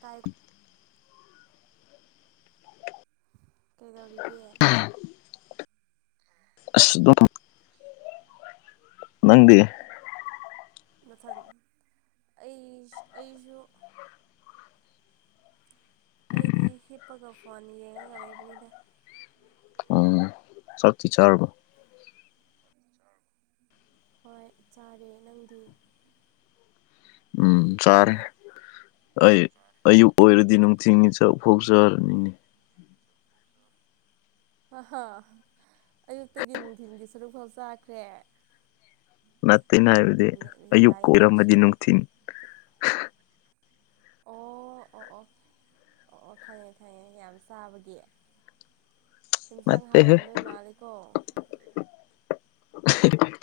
Tight ꯀꯩꯗꯧꯔꯤꯒꯦ ꯑꯁ ꯗꯇꯝ ꯅꯪꯗꯤ ꯃꯊꯪ ꯑꯩ ꯑꯩꯁꯨ ꯑꯩꯗꯤ ꯍꯤꯞꯄꯒ ꯐꯣꯟ ꯌꯦꯡꯉꯒ ꯂꯩꯕꯅꯤꯗ ꯎꯝ ꯆꯛꯇꯤ ꯆꯔꯕ ꯍꯣꯏ ꯆꯥꯔꯦ ꯅꯪꯗꯤ ꯎꯝ ꯆꯥꯔꯦ ꯑꯩ ꯑꯌꯨꯛ ꯑꯣꯏꯔꯗꯤ ꯅꯨꯡꯊꯤꯒꯤ ꯆꯥꯛ ꯐꯥꯎꯆꯔꯅꯤꯅꯦ ꯑꯍ ꯑꯌꯨꯛꯇꯒꯤ ꯅꯨꯡꯊꯤꯟꯒꯤ ꯁꯔꯨꯛ ꯐꯥꯎ ꯆꯥꯈ꯭ꯔꯦ ꯅꯠꯇꯦ ꯑꯩꯅ ꯍꯥꯏꯕꯗꯤ ꯑꯌꯨꯛ ꯌꯥꯏ ꯅꯪꯁꯨ ꯀꯣꯏꯔꯝꯃꯗꯤ ꯅꯨꯡꯊꯤꯟ ꯑꯣ ꯑꯣ ꯑꯣ ꯑꯣ ꯑꯣ ꯈꯪꯉꯦ ꯈꯪꯉꯦ ꯌꯥꯝ ꯆꯥꯕꯒꯤ ꯌꯦꯟꯁꯥꯡ ꯅꯠꯇꯦꯍꯦ ꯍꯥꯎꯔꯝꯗꯣꯏ ꯃꯥꯂꯦꯀꯣ [inaudible]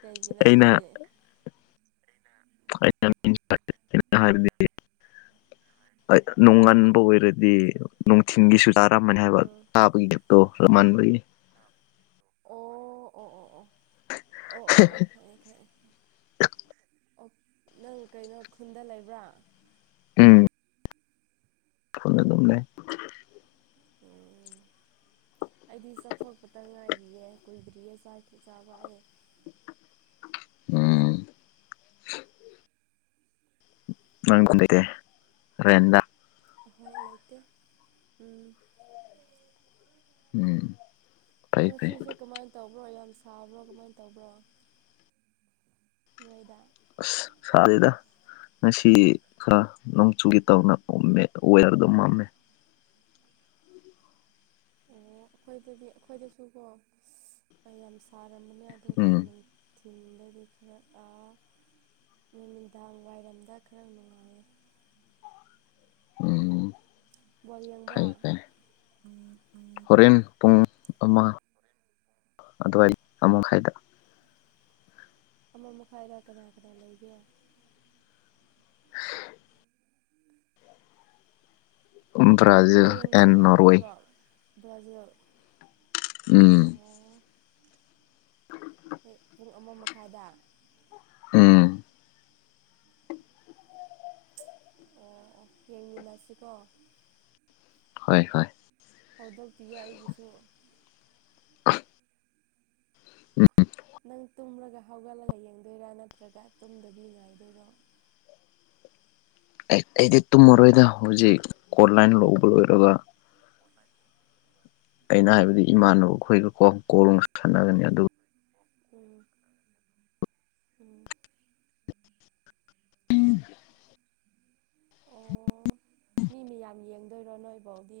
ꯀꯩꯒꯤꯅꯣ ꯑꯩꯅ ꯑꯗꯨꯗꯤ ꯍꯥꯏꯕꯗꯤ [inaudible] ꯅꯣꯡ ꯑꯥ ꯉꯟꯕ ꯑꯣꯏꯔꯗꯤ ꯅꯨꯡꯊꯤꯟꯒꯤꯁꯨ ꯆꯥꯔꯝꯃꯅꯤ ꯍꯥꯏꯕ ꯎꯝ ꯍꯥꯥꯒꯤꯖꯞꯇꯣ ꯔꯃꯥꯟꯕꯩꯅꯦ ꯑꯣ ꯑꯣ ꯑꯣ ꯑꯣ ꯑꯣ ꯑꯣ ꯑꯣ ꯈꯥꯏꯑꯦ ꯈꯥꯏꯦ ꯑꯣ ꯅꯪ ꯀꯩꯅꯣ ꯈꯨꯟꯗ ꯂꯩꯕ꯭ꯔꯥ ꯎꯝ ꯐꯣꯟꯅ ꯑꯗꯨꯝ ꯂꯩ ꯎꯝ ꯑꯩꯗꯤ ꯆꯠꯊꯣꯛꯄꯇ ꯉꯥꯏꯔꯤꯌꯦ ꯀꯨꯏꯗ꯭ꯔꯤꯌꯦ ꯆꯈꯤ ꯆꯥꯕꯌꯦ ꯎꯝ ꯅꯪꯀꯗꯔꯦ ꯔꯦꯗꯥ ꯍꯣꯏ ꯂꯩꯇ ꯎꯝ ꯎꯝ ꯐꯩ ꯎ ꯐꯩ ꯁꯤꯁꯤ ꯀꯃꯥꯏꯅ ꯇꯧꯕ꯭ꯔꯣ ꯌꯥꯝ ꯁꯥꯕ꯭ꯔꯣ ꯀꯃꯥꯏꯅ ꯇꯧꯕ꯭ꯔꯣ ꯅꯣꯏꯗ ꯑꯁ ꯁꯥꯗꯦꯗ ꯉꯁꯤ ꯈꯔ ꯅꯣꯡꯆꯨꯒꯤ ꯇꯥꯎꯅꯝꯃꯦ ꯋꯦꯌꯔꯗꯣ ꯃꯝꯃꯦ ꯑꯣ ꯑꯩꯈꯣꯏꯗꯗꯤ ꯑꯩꯈꯣꯏꯗꯁꯨꯀꯣ ꯌꯥꯝ ꯊꯥꯔꯝꯕꯅꯦ ꯑꯗꯨꯒ ꯎꯝ ꯅꯨꯃꯤꯠ ꯌꯨꯝꯗꯒꯤ ꯈꯔ ꯅꯨꯃꯤꯗꯥꯡ ꯋꯥꯏꯔꯝꯗ ꯈꯔ ꯅꯨꯡꯉꯥꯏꯌꯦ ꯎꯝ ꯕꯣ ꯌꯦꯡꯕ꯭ꯔꯥ ꯐꯩ ꯐꯩ ꯎꯝ ꯎꯝ ꯍꯣꯔꯦꯟ ꯄꯨꯡ ꯑꯃ ꯑꯗꯨꯋꯥꯏ ꯑꯃ ꯃꯈꯥꯏꯗ ꯑꯃ ꯃꯈꯥꯏꯗ ꯀꯅꯥ ꯀꯅꯥ ꯂꯩꯒꯦ ꯎꯝ ꯕ꯭ꯔꯥꯖꯤꯜ ꯍꯌꯦꯡꯁꯦ ꯑꯦꯟ ꯀꯩꯅꯣ ꯅꯣꯔꯋꯦ ꯂꯩꯕ꯭ꯔꯣ ꯕ꯭ꯔꯥꯖꯤꯜ ꯎꯝ ꯑꯣ ꯍꯣꯏ ꯄꯨꯡ ꯑꯃ ꯃꯈꯥꯏꯗ ꯎꯝ ꯑꯣ ꯑꯣ ꯌꯦꯡꯃꯤꯟꯅꯁꯤꯀꯣ ꯍꯣꯏ ꯍꯣꯏ ꯍꯧꯗꯣꯛꯄꯤꯌꯨ ꯑꯩꯕꯨꯁꯨ ꯅꯪ ꯇꯨꯝꯂꯒ ꯍꯧꯒꯠꯂꯒ ꯌꯦꯡꯗꯣꯏꯔꯥ ꯅꯠꯇ꯭ꯔꯒ ꯇꯨꯝꯗꯕꯤ ꯉꯥꯏꯗꯣꯏꯔꯣ ꯑꯩꯗꯤ ꯇꯨꯝꯃꯔꯣꯏꯗ ꯍꯧꯖꯤꯛ ꯑꯣꯟꯂꯥꯏꯟ ꯂꯧꯕ ꯂꯣꯏꯔꯒ ꯑꯣꯟꯂꯥꯏꯟ ꯑꯩꯅ ꯍꯥꯏꯕꯗꯤ ꯏꯃꯥꯟꯅꯕ ꯑꯩꯈꯣꯏꯒꯀꯣ ꯀꯣꯂꯣꯡ ꯁꯥꯟꯅꯒꯅꯤ ꯑꯗꯨ ꯎꯝ ꯎꯝ ꯎꯝ ꯑꯣ ꯃꯤ ꯃꯌꯥꯝ ꯌꯦꯡꯗꯣꯏꯔꯣ ꯅꯣꯏꯕꯧꯗꯤ꯫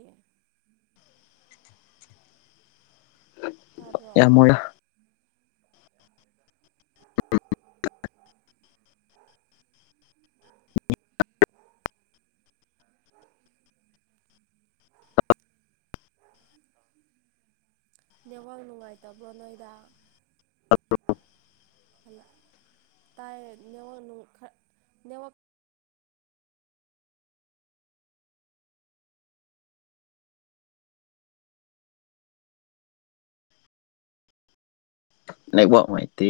ꯇꯥꯕ꯭ꯔꯣ ꯌꯥꯝ ꯃꯣꯏꯅ [inaudible] [inaudible] [inaudible] ꯅꯦꯠꯋꯥꯛ ꯅꯨꯡꯉꯥꯏꯇꯕ꯭ꯔꯣ ꯅꯣꯏꯗꯥ ꯇꯥꯏ ꯅꯦꯠꯋꯔꯛ ꯅꯨꯡ ꯈ ꯅꯦꯠꯋꯔꯛ ꯅꯨꯡꯉꯥꯏꯇꯦ꯫